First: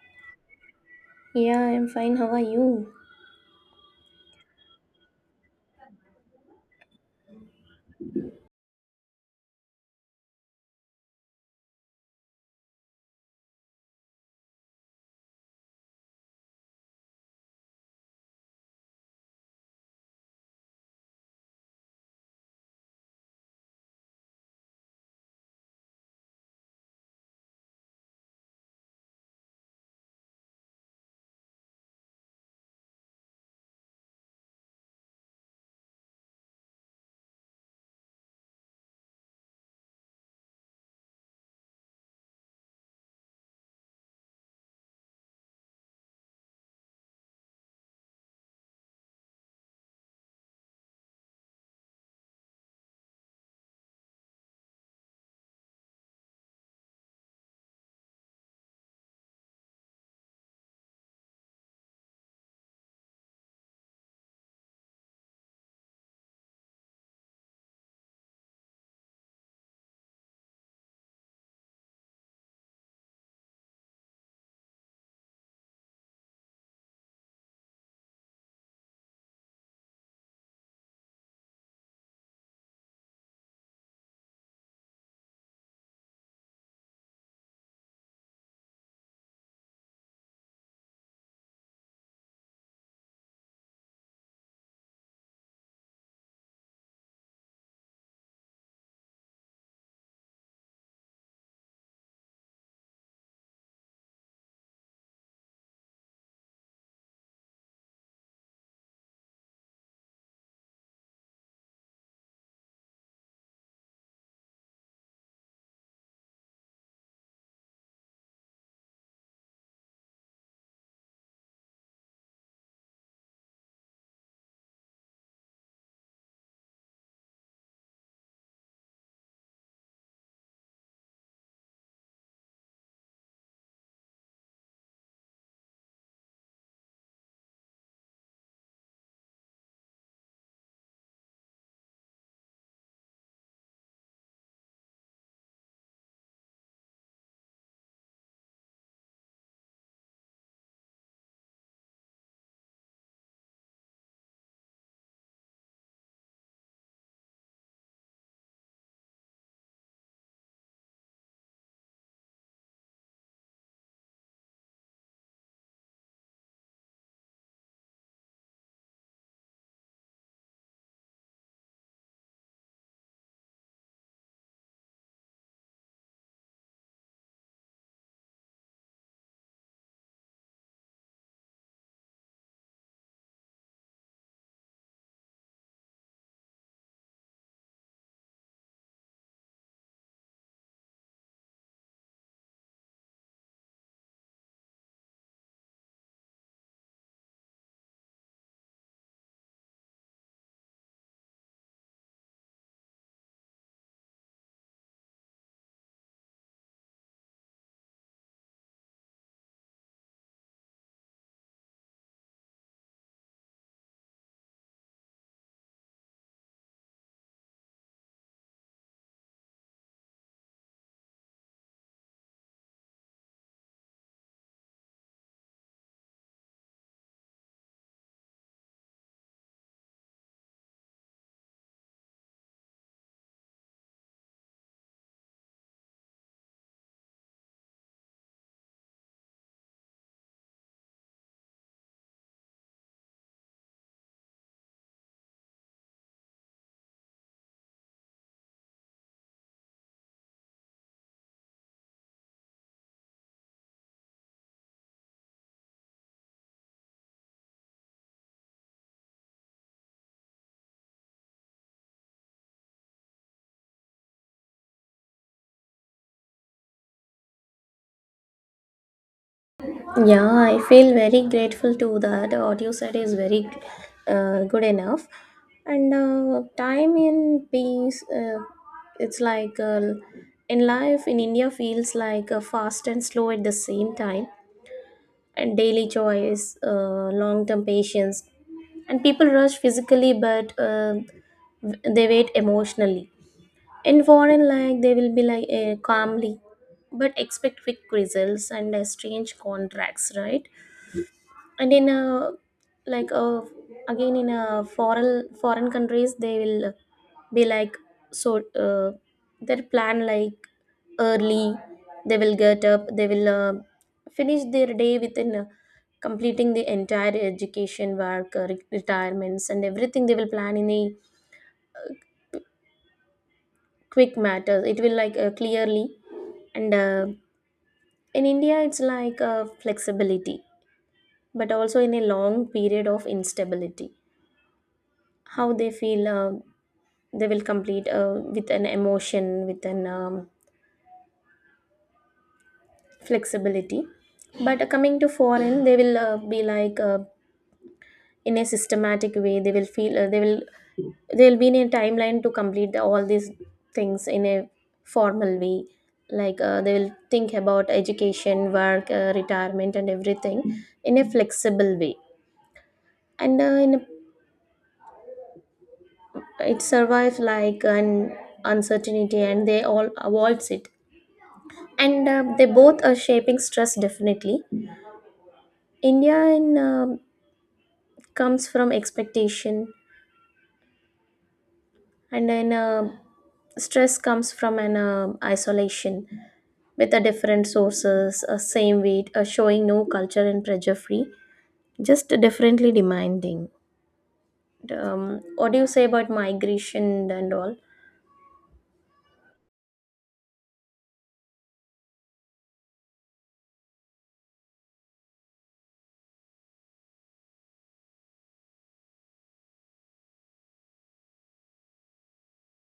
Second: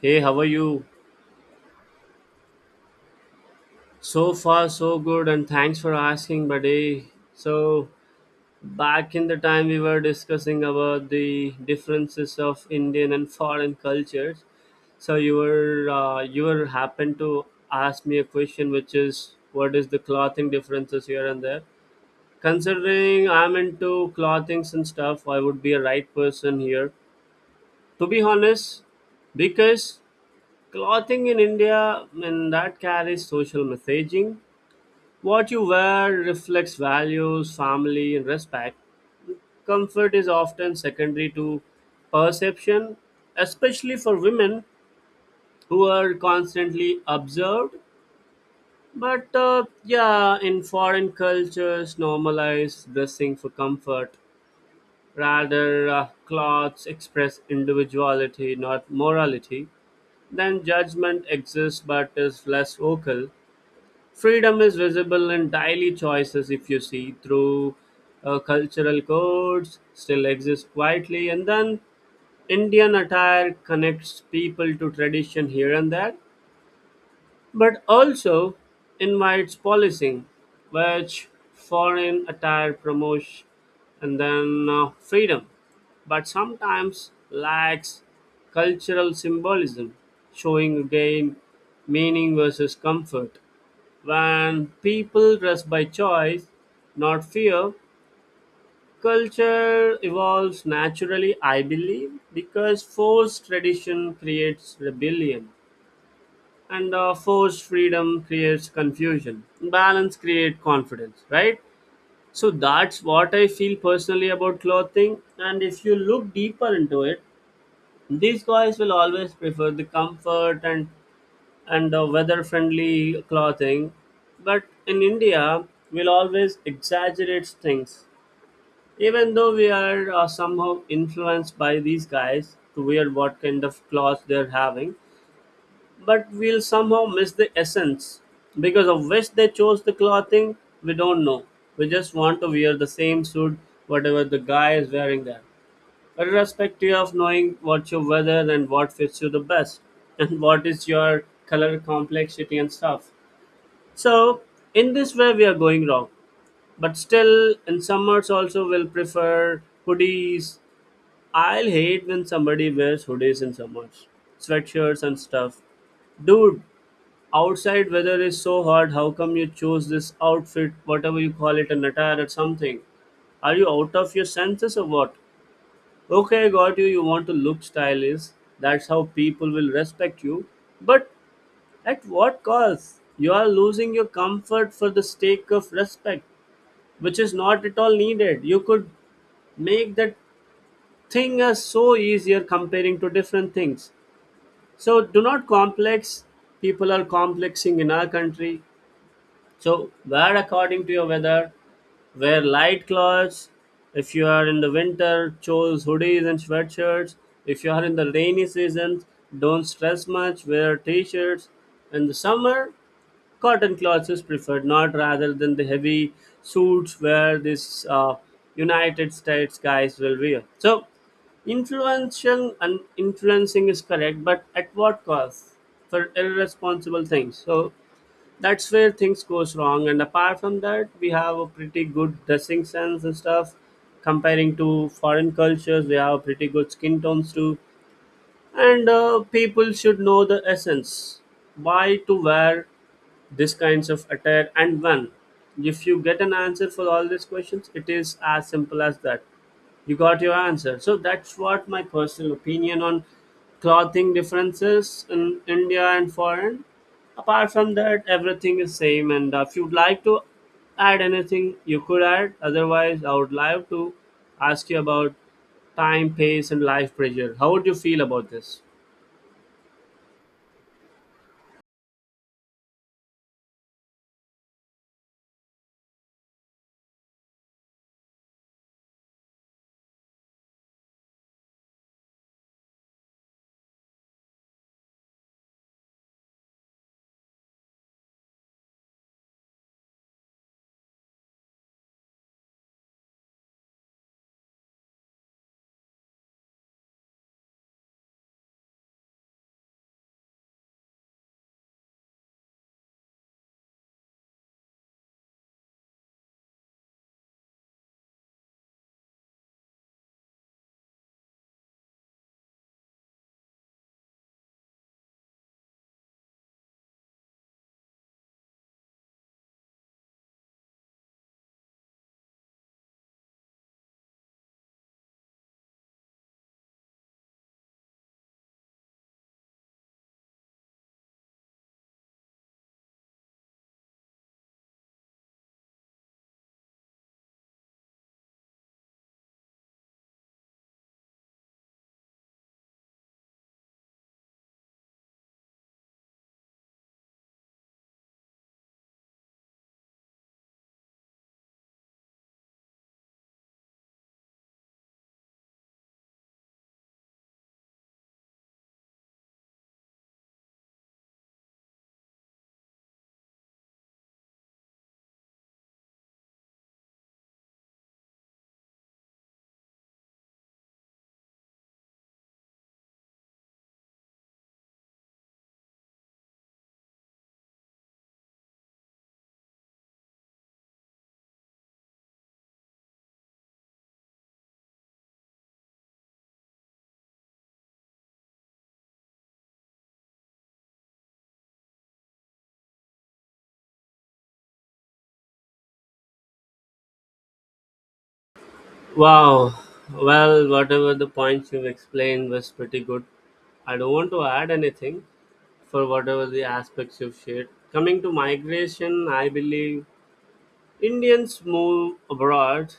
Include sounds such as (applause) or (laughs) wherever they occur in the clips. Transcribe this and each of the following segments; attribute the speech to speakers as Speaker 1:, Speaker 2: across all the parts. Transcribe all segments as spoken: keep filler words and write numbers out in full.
Speaker 1: Hey, how are you?
Speaker 2: Yeah, I'm fine. How are you?
Speaker 1: So far, so good, and thanks for asking, buddy. So, back in the time we were discussing about the differences of Indian and foreign cultures. So you were uh, you were happened to ask me a question, which is what is the clothing differences here and there. Considering I'm into clothings and stuff, I would be a right person here. To be honest, because clothing in India, and that carries social messaging. What you wear reflects values, family, and respect. Comfort is often secondary to perception, especially for women who are constantly observed. But uh, yeah, in foreign cultures, normalize dressing for comfort. Rather, uh, clothes express individuality, not morality. Then judgment exists but is less vocal. Freedom is visible in daily choices if you see through uh, cultural codes still exist quietly. And then Indian attire connects people to tradition here and there, but also invites policing, which foreign attire promotes. And then uh, freedom, but sometimes lacks cultural symbolism, showing again meaning versus comfort. When people dress by choice, not fear, culture evolves naturally, I believe, because forced tradition creates rebellion and uh, forced freedom creates confusion. Balance creates confidence, right? So that's what I feel personally about clothing. And if you look deeper into it, these guys will always prefer the comfort and and uh, weather friendly clothing. But in India, we'll always exaggerate things. Even though we are uh, somehow influenced by these guys to wear what kind of clothes they're having, but we'll somehow miss the essence. Because of which they chose the clothing, we don't know. We just want to wear the same suit, whatever the guy is wearing there. Irrespective of knowing what your weather and what fits you the best, (laughs) and what is your color complexity and stuff, so in this way we are going wrong. But still in summers also will prefer hoodies. I'll hate when somebody wears hoodies in summers. Sweatshirts and stuff. Dude, outside weather is so hot, how come you chose this outfit, whatever you call it, an attire or something? Are you out of your senses or what? Okay, I got you, you want to look stylish. That's how people will respect you. But at what cost? You are losing your comfort for the sake of respect, which is not at all needed. You could make that thing as so easier comparing to different things. So do not complex. People are complexing in our country. So wear according to your weather. Wear light clothes. If you are in the winter, choose hoodies and sweatshirts. If you are in the rainy season, don't stress much. Wear t-shirts. In the summer, cotton cloth is preferred, not rather than the heavy suits where these uh, United States guys will wear. So, influencing and influencing is correct, but at what cost? For irresponsible things. So, that's where things goes wrong. And apart from that, we have a pretty good dressing sense and stuff. Comparing to foreign cultures, we have pretty good skin tones too, and uh, people should know the essence why to wear this kinds of attire and when. If you get an answer for all these questions, it is as simple as that. You got your answer. So that's what my personal opinion on clothing differences in India and foreign. Apart from that everything is same, and uh, if you'd like to add anything you could add, otherwise I would like to ask you about time pace and life pressure. How would you feel about this?
Speaker 2: Yeah, I feel very grateful to that. What you said is very uh, good enough. And uh, time in peace, uh, it's like uh, in life in India feels like uh, fast and slow at the same time. And daily choice, uh, long term patience. And people rush physically, but uh, they wait emotionally in foreign like they will be like eh, calmly but expect quick results and uh, strange contracts, right? And in a, like a, again in a foreign foreign countries, they will be like, so uh, their plan, like early they will get up, they will uh, finish their day within uh, completing the entire education work, uh, re- retirements, and everything they will plan in a quick matter. It will like uh, clearly. And uh, in India, it's like uh, flexibility, but also in a long period of instability. How they feel, uh, they will complete uh, with an emotion, with an um, flexibility. But uh, coming to foreign, they will uh, be like uh, in a systematic way. They will feel, uh, they will, they will be in a timeline to complete the, all these things in a formal way. Like uh, they will think about education, work, uh, retirement, and everything in a flexible way, and uh, in a, it survives like an uncertainty and they all avoids it. And uh, they both are shaping stress definitely. India in, uh, comes from expectation, and then uh, stress comes from an uh, isolation with a different sources, a same weight, uh, showing no culture and pressure free, just differently demanding. um, what do you say about migration and all?
Speaker 1: Wow. Well, whatever the points you've explained was pretty good. I don't want to add anything for whatever the aspects you've shared. Coming to migration, I believe Indians move abroad.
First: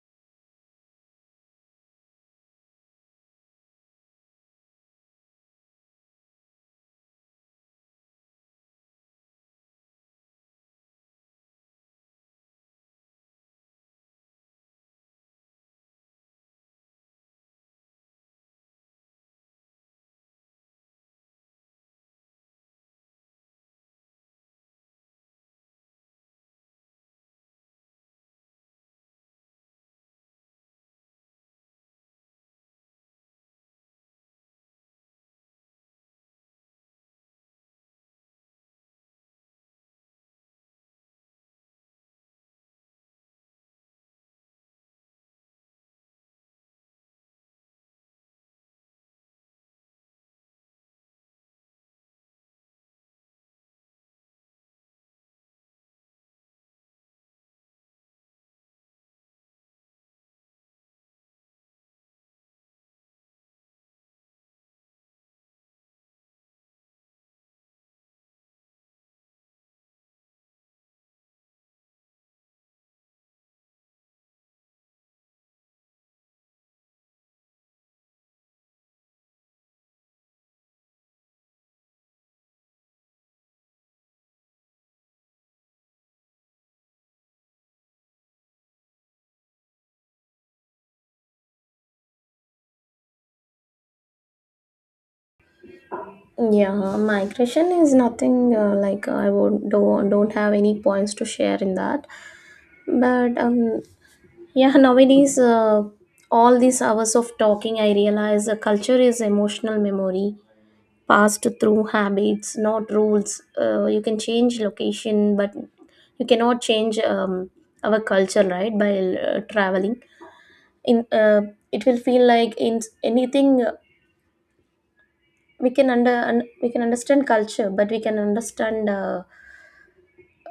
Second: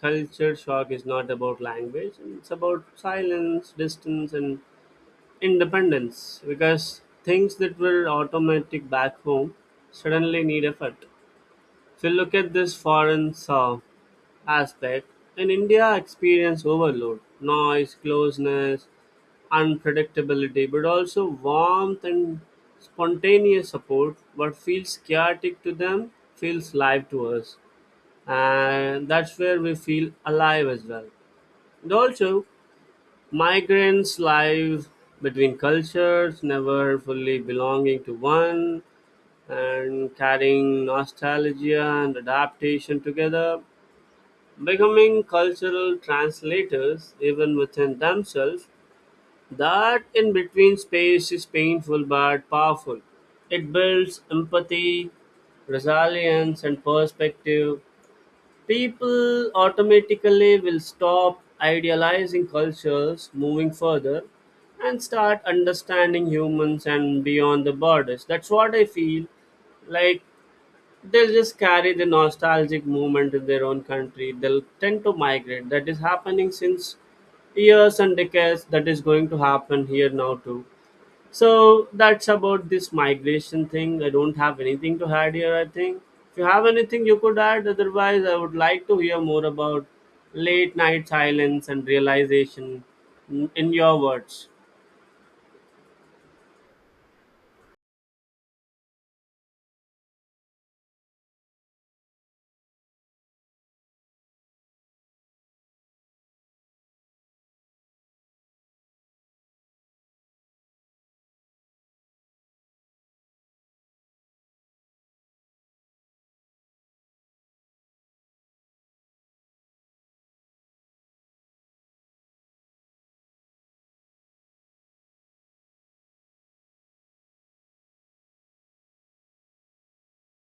Speaker 1: Culture shock is not about language, it's about silence, distance, and independence, because things that were automatic back home suddenly need effort. If you look at this foreign serve aspect, in India experience overload, noise, closeness, unpredictability, but also warmth and spontaneous support. What feels chaotic to them feels live to us, and that's where we feel alive as well. And also, migrants live between cultures, never fully belonging to one, and carrying nostalgia and adaptation together, becoming cultural translators even within themselves. That in between space is painful but powerful. It builds empathy, resilience, and perspective. People automatically will stop idealizing cultures moving further and start understanding humans and beyond the borders. That's what I feel like. They'll just carry the nostalgic movement in their own country. They'll tend to migrate. That is happening since years and decades. That is going to happen here now too. So that's about this migration thing. I don't have anything to add here, I think. If you have anything you could add, otherwise I would like to hear more about late night silence and realization in in your words.
Speaker 2: Yeah, migration is nothing, uh, like I would don't, don't have any points to share in that. But um, yeah, nowadays uh, all these hours of talking, I realize uh, culture is emotional memory passed through habits, not rules. Uh, you can change location, but you cannot change um, our culture, right? By uh, traveling, in uh, it will feel like in anything, uh, we can under un- we can understand culture, but we can understand. Uh,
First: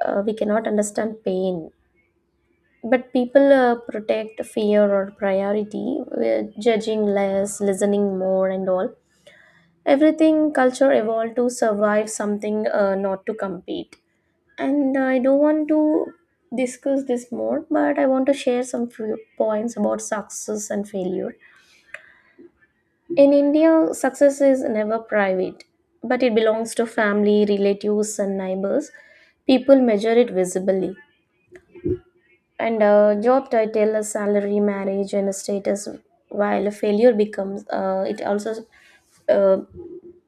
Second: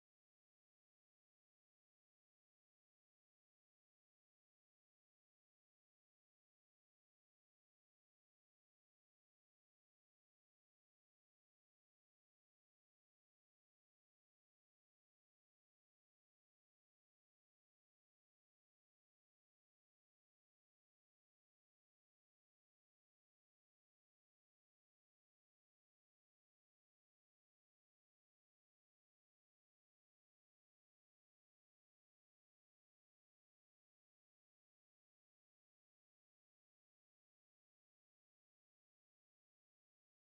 Speaker 2: uh, we cannot understand pain, but people uh, protect fear or priority with judging less, listening more, and all. Everything culture evolved to survive something, uh, not to compete. And I don't want to discuss this more, but I want to share some few points about success and failure. In India, success is never private, but it belongs to family, relatives, and neighbors. People measure it visibly. And uh, job title, salary, marriage, and status. While failure becomes, uh, it also uh,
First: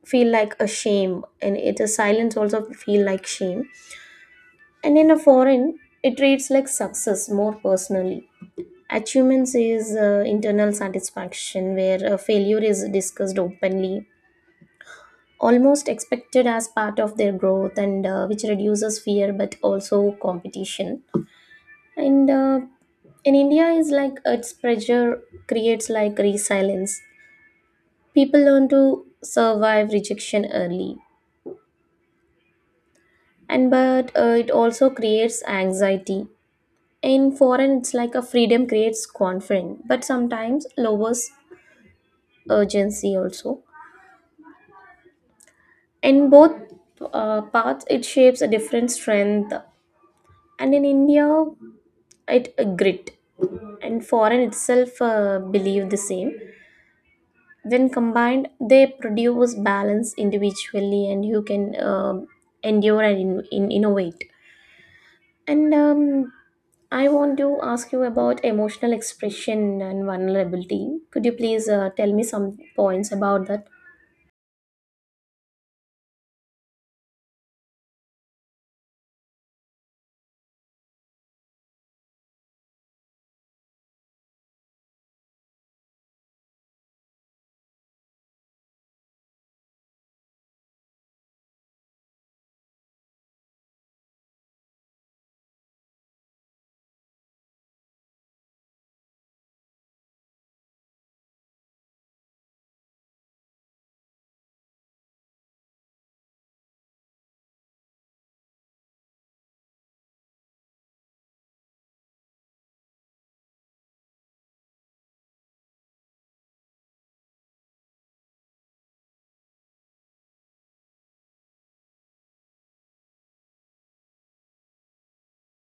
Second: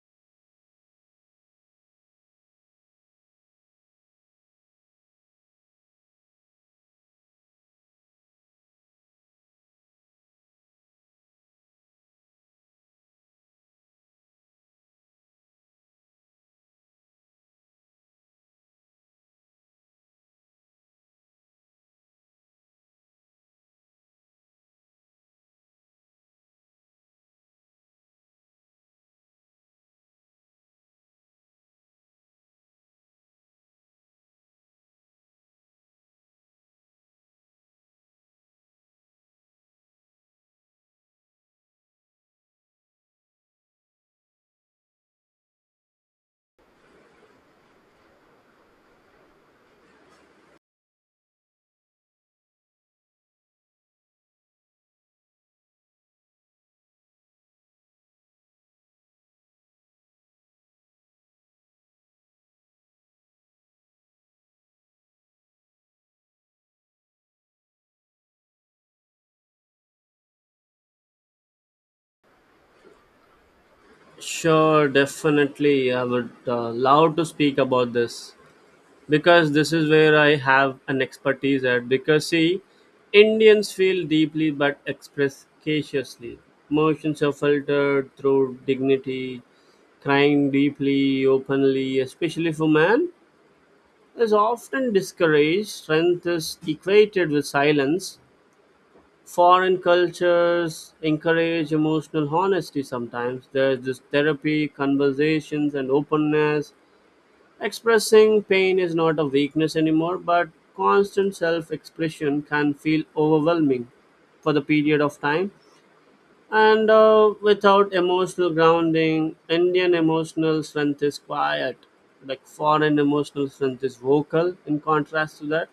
Speaker 2: feel like a shame, and it is silence also feel like shame. And in a foreign, it treats like success more personally. Achievements is uh, internal satisfaction, where uh, failure is discussed openly, almost expected as part of their growth, and uh, which reduces fear but also competition. And uh, in India is like its pressure creates like resilience. People learn to survive rejection early, and but uh, it also creates anxiety. In foreign it's like a freedom creates confidence but sometimes lowers urgency also. In both uh, paths, it shapes a different strength, and in India it a grit, and foreign itself uh, believe the same. When combined, they produce balance individually, and you can um, endure and in, in, innovate. And um, I want to ask you about emotional expression and vulnerability. Could you please uh, tell me some points about that?
Speaker 1: Sure, definitely. I would uh, love to speak about this, because this is where I have an expertise at. Because see, Indians feel deeply but express cautiously. Emotions are filtered through dignity, crying deeply, openly, especially for man, is often discouraged. Strength is equated with silence. Foreign cultures encourage emotional honesty sometimes. There's this therapy, conversations, and openness. Expressing pain is not a weakness anymore, but constant self expression can feel overwhelming for the period of time. And uh, without emotional grounding, Indian emotional strength is quiet. Like foreign emotional strength is vocal, in contrast to that.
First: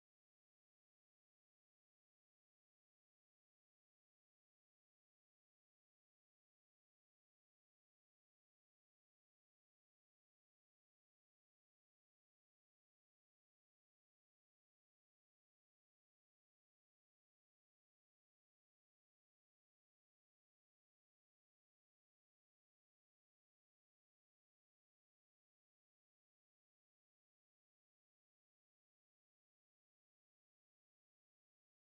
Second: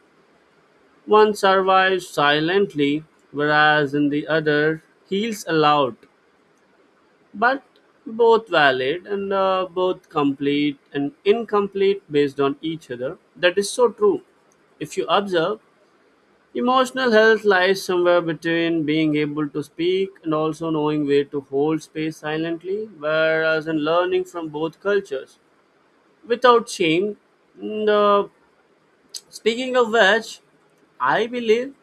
Speaker 1: One survives silently, whereas in the other, heals aloud, but both valid, and uh, both complete and incomplete based on each other. That is so true. If you observe, emotional health lies somewhere between being able to speak and also knowing where to hold space silently, whereas in learning from both cultures without shame, the speaking of which, I believe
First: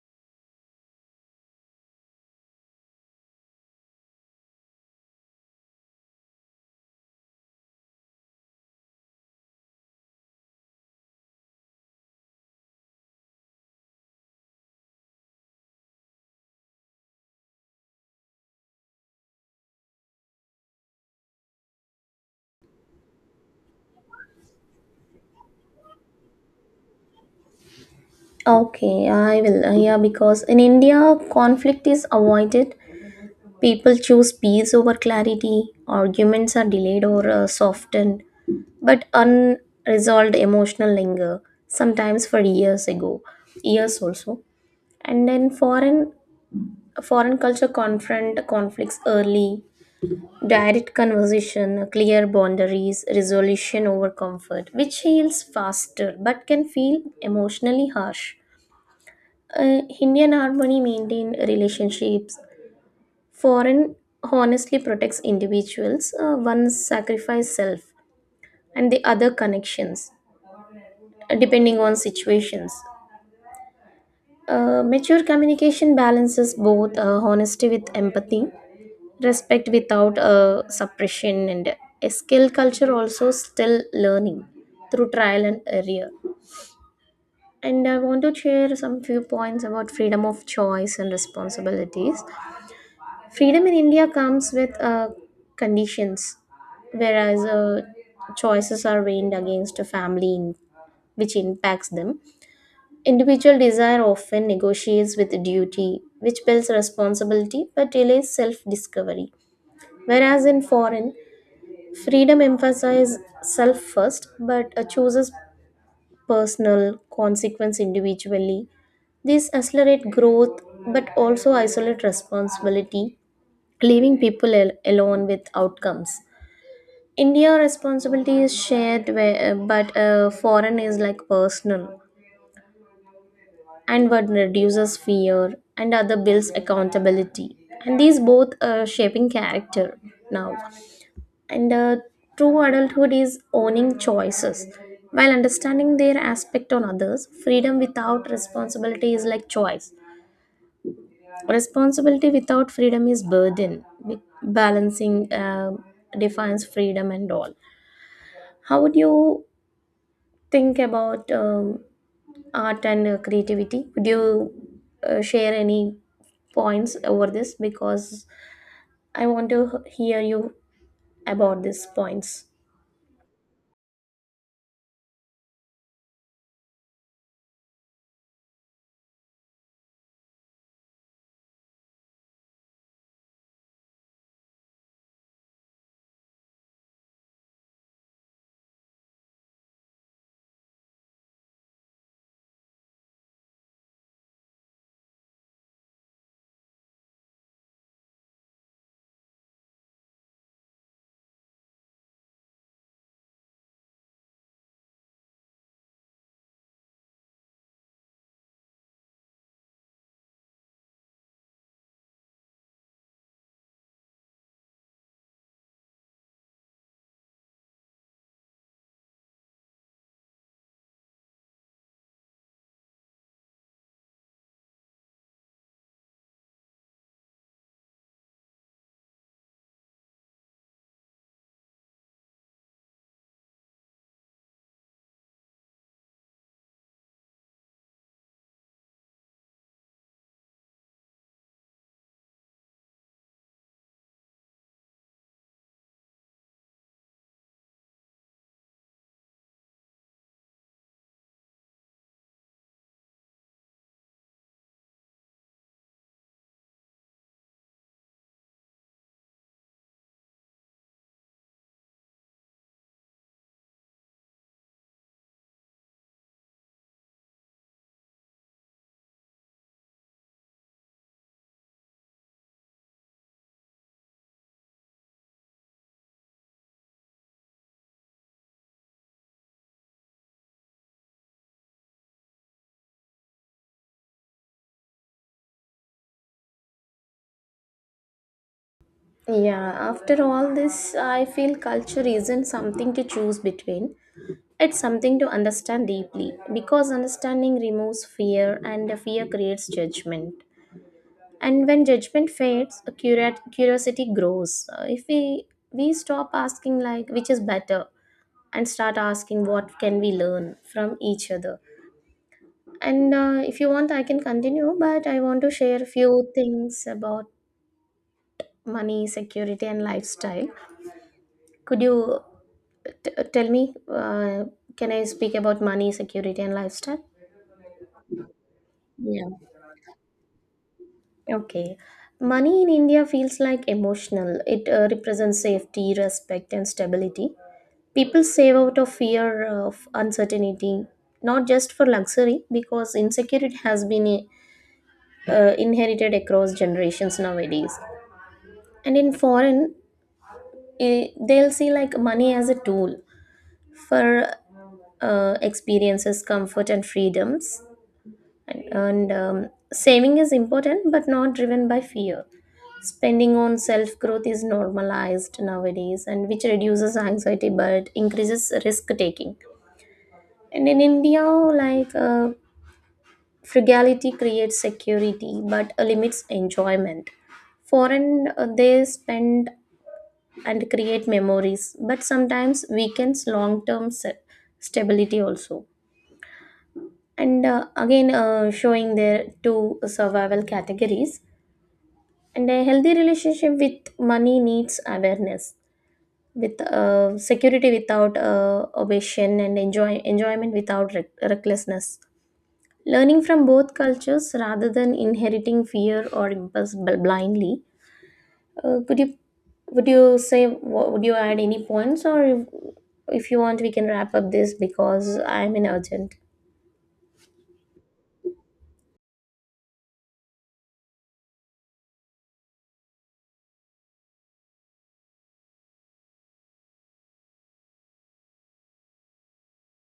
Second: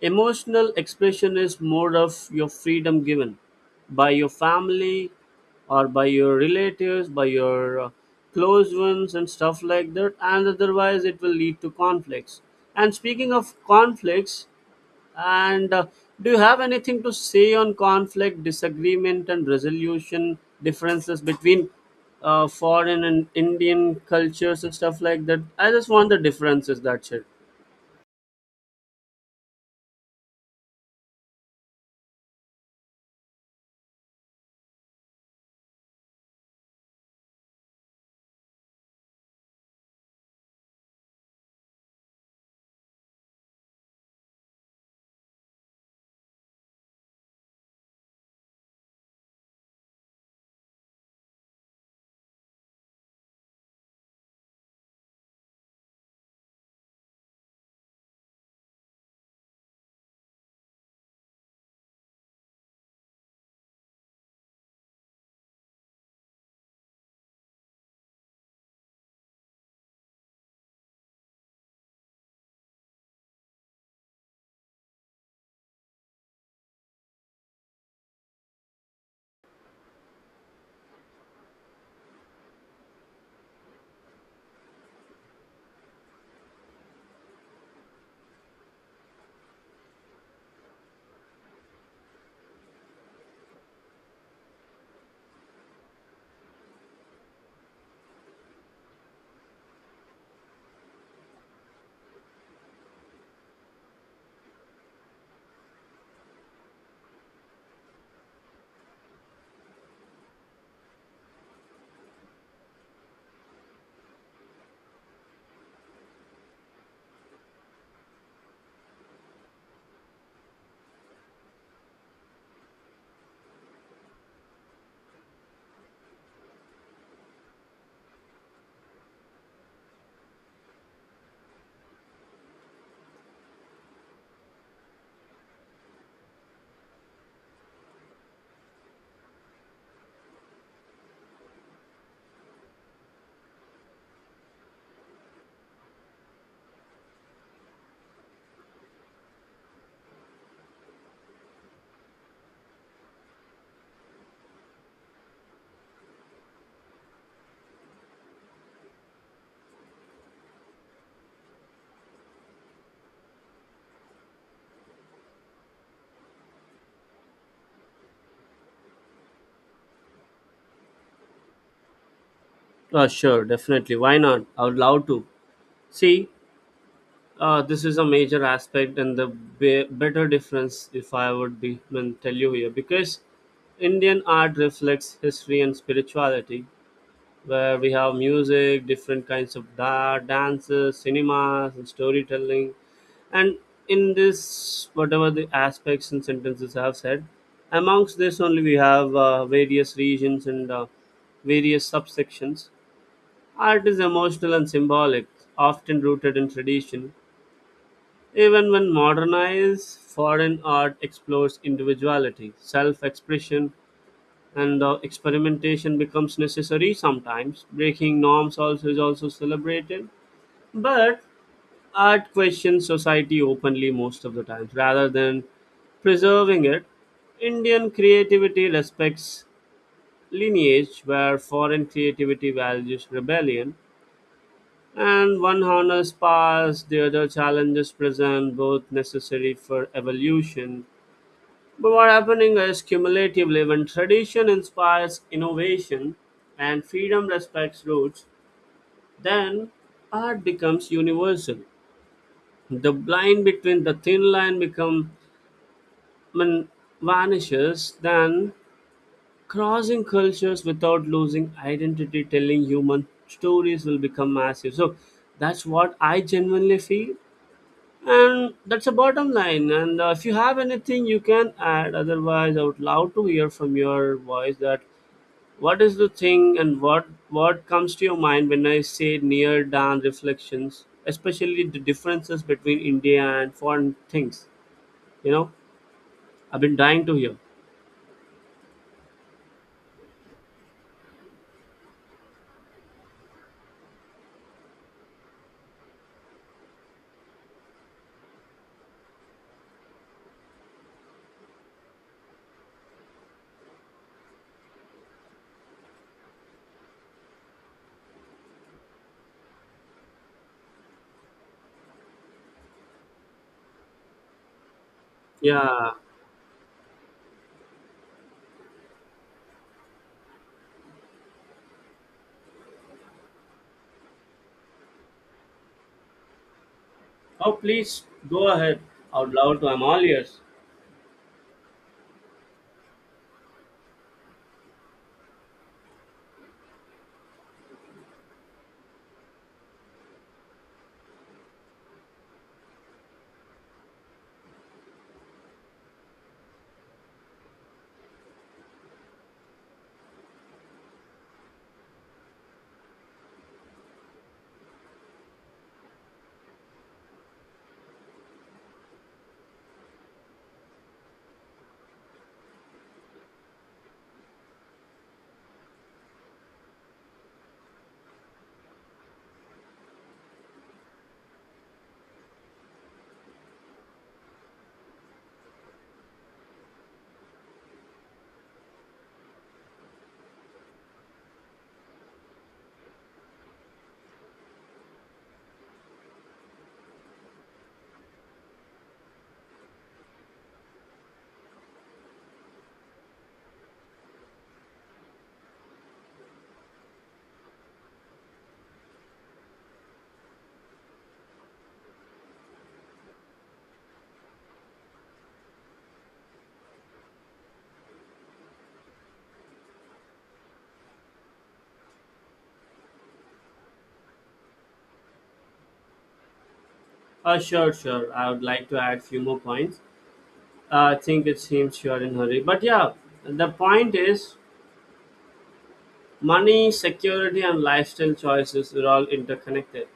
Speaker 1: emotional expression is more of your freedom given by your family or by your relatives, by your uh, close ones, and stuff like that. And otherwise, it will lead to conflicts. And speaking of conflicts, and uh, do you have anything to say on conflict, disagreement, and resolution differences between uh, foreign and Indian cultures and stuff like that? I just want the differences. That's it.
Speaker 2: Okay, I will uh, yeah, because in India conflict is avoided. People choose peace over clarity. Arguments are delayed or uh, softened, but unresolved emotional linger sometimes for years ago, years also. And then foreign foreign culture confront conflicts early. Direct conversation, clear boundaries, resolution over comfort, which heals faster but can feel emotionally harsh. Uh, Indian harmony maintained relationships, foreign honestly protects individuals. Uh, one sacrifice self and the other connections, depending on situations. Uh, mature communication balances both, uh, honesty with empathy, respect without uh, suppression, and a skill culture also still learning through trial and error. And I want to share some few points about freedom of choice and responsibilities. Freedom in India comes with uh, conditions, whereas uh, choices are weighed against a family, in, which impacts them. Individual desire often negotiates with duty, which builds responsibility but delays self discovery. Whereas in foreign, freedom emphasizes self first but uh, chooses personal consequence individually. These accelerate growth but also isolate responsibility, leaving people al- alone with outcomes. India responsibility is shared, where, uh, but uh, foreign is like personal. And what reduces fear and other builds accountability, and these both are shaping character now. And uh, true adulthood is owning choices while understanding their aspect on others. Freedom without responsibility is like choice, responsibility without freedom is burden. Be- balancing uh, defines freedom and all. How would you think about um, art and uh, creativity? Would you uh, share any points over this? Because I want to h- hear you about these points.
Speaker 1: Uh, sure, definitely. Why not? I would love to. See, uh, this is a major aspect and the be- better difference if I would be, I mean, tell you here, because Indian art reflects history and spirituality, where we have music, different kinds of da- dances, cinemas, and storytelling. And in this, whatever the aspects and sentences I have said, amongst this only we have uh, various regions and uh, various subsections. Art is emotional and symbolic, often rooted in tradition. Even when modernized, foreign art explores individuality, self expression, and the experimentation becomes necessary sometimes. Breaking norms also is also celebrated, but art questions society openly most of the times rather than preserving it. Indian creativity respects lineage, where foreign creativity values rebellion, and one honors past, the other challenges present, both necessary for evolution. But what happening is cumulatively when tradition inspires innovation and freedom respects roots, then art becomes universal. The line between the thin line become when vanishes, then crossing cultures without losing identity, telling human stories will become massive. So that's what I genuinely feel. And that's the bottom line. And uh, if you have anything you can add, otherwise, I would love to hear from your voice that what is the thing and what what comes to your mind when I say near down reflections, especially the differences between India and foreign things? You know, I've been dying to hear.
Speaker 2: Yeah, after all this, I feel culture isn't something to choose between. It's something to understand deeply, because understanding removes fear, and the fear creates judgment. And when judgment fades, a curat- curiosity grows. Uh, If we we stop asking like which is better and start asking what can we learn from each other. And uh, if you want I can continue, but I want to share a
Speaker 1: Yeah.
Speaker 2: few things about money security and lifestyle. Could you t- uh, tell me, uh, can I speak about money security and lifestyle?
Speaker 1: Oh, please go ahead
Speaker 2: Yeah.
Speaker 1: out loud. I'm all ears.
Speaker 2: Okay. Money in India feels like emotional. It uh, represents safety, respect, and stability. People save out of fear of uncertainty, not just for luxury, because insecurity has been a uh, inherited across generations nowadays. And in foreign, eh, they'll see like money as a tool for uh, experiences, comfort, and freedoms. and, and um, saving is important but not driven by fear. Spending on self growth is normalized nowadays, and which reduces anxiety but increases risk taking. And in India like uh, frugality creates security but limits enjoyment. Foreign, uh, they spend and create memories but sometimes weakens long term stability also. And uh, again uh, showing their two survival categories. And a healthy relationship with money needs awareness, with uh, security without uh, obsession, and enjoy enjoyment without rec- recklessness, learning from both cultures rather than inheriting fear or impulse bl- blindly. Uh, would you, would you say wha- would you add any points? Or if, if you want we can wrap up this because I'm in urgent.
Speaker 1: Uh, sure, sure. I would like to add few more points. Uh, I think it seems you are in hurry, but yeah, the point is money, security, and lifestyle choices are all interconnected.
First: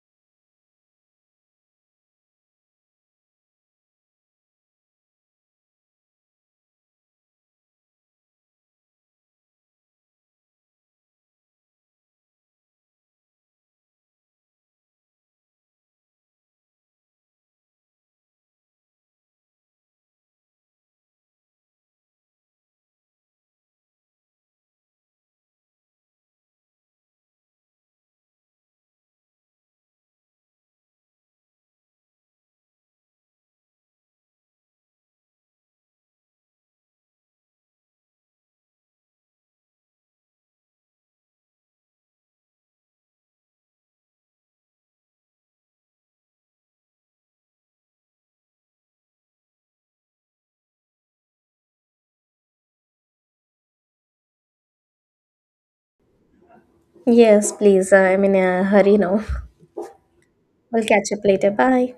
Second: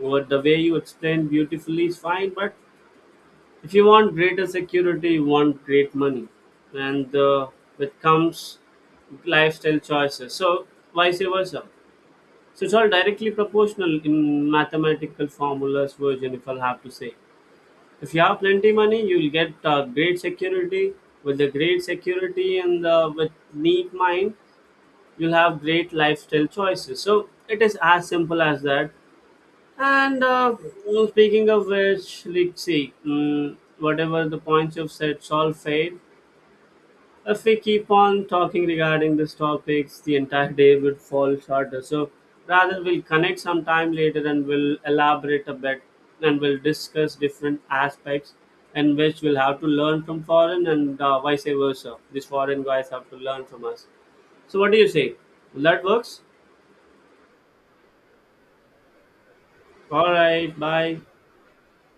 Speaker 1: What the way you explained beautifully is fine, but if you want greater security you want great money and uh, with comes lifestyle choices, so vice versa. So it's all directly proportional in mathematical formulas version, if I'll have to say. If you have plenty money you'll get uh, great security. With the great security and uh, with neat mind you'll have great lifestyle choices, so it is as simple as that. And uh, well, speaking of which, let's see, mm, whatever the points you've said it's all fade. If we keep on talking regarding these topics, the entire day would fall shorter. So rather, we'll connect sometime later and we'll elaborate a bit and we'll discuss different aspects in which we'll have to learn from foreign and uh, vice versa. These foreign guys have to learn from us. So what do you say? Will that works?
Speaker 2: Yes, please. I'm in a hurry now. (laughs)
Speaker 1: All right,
Speaker 2: We'll
Speaker 1: bye.
Speaker 2: catch up later. Bye.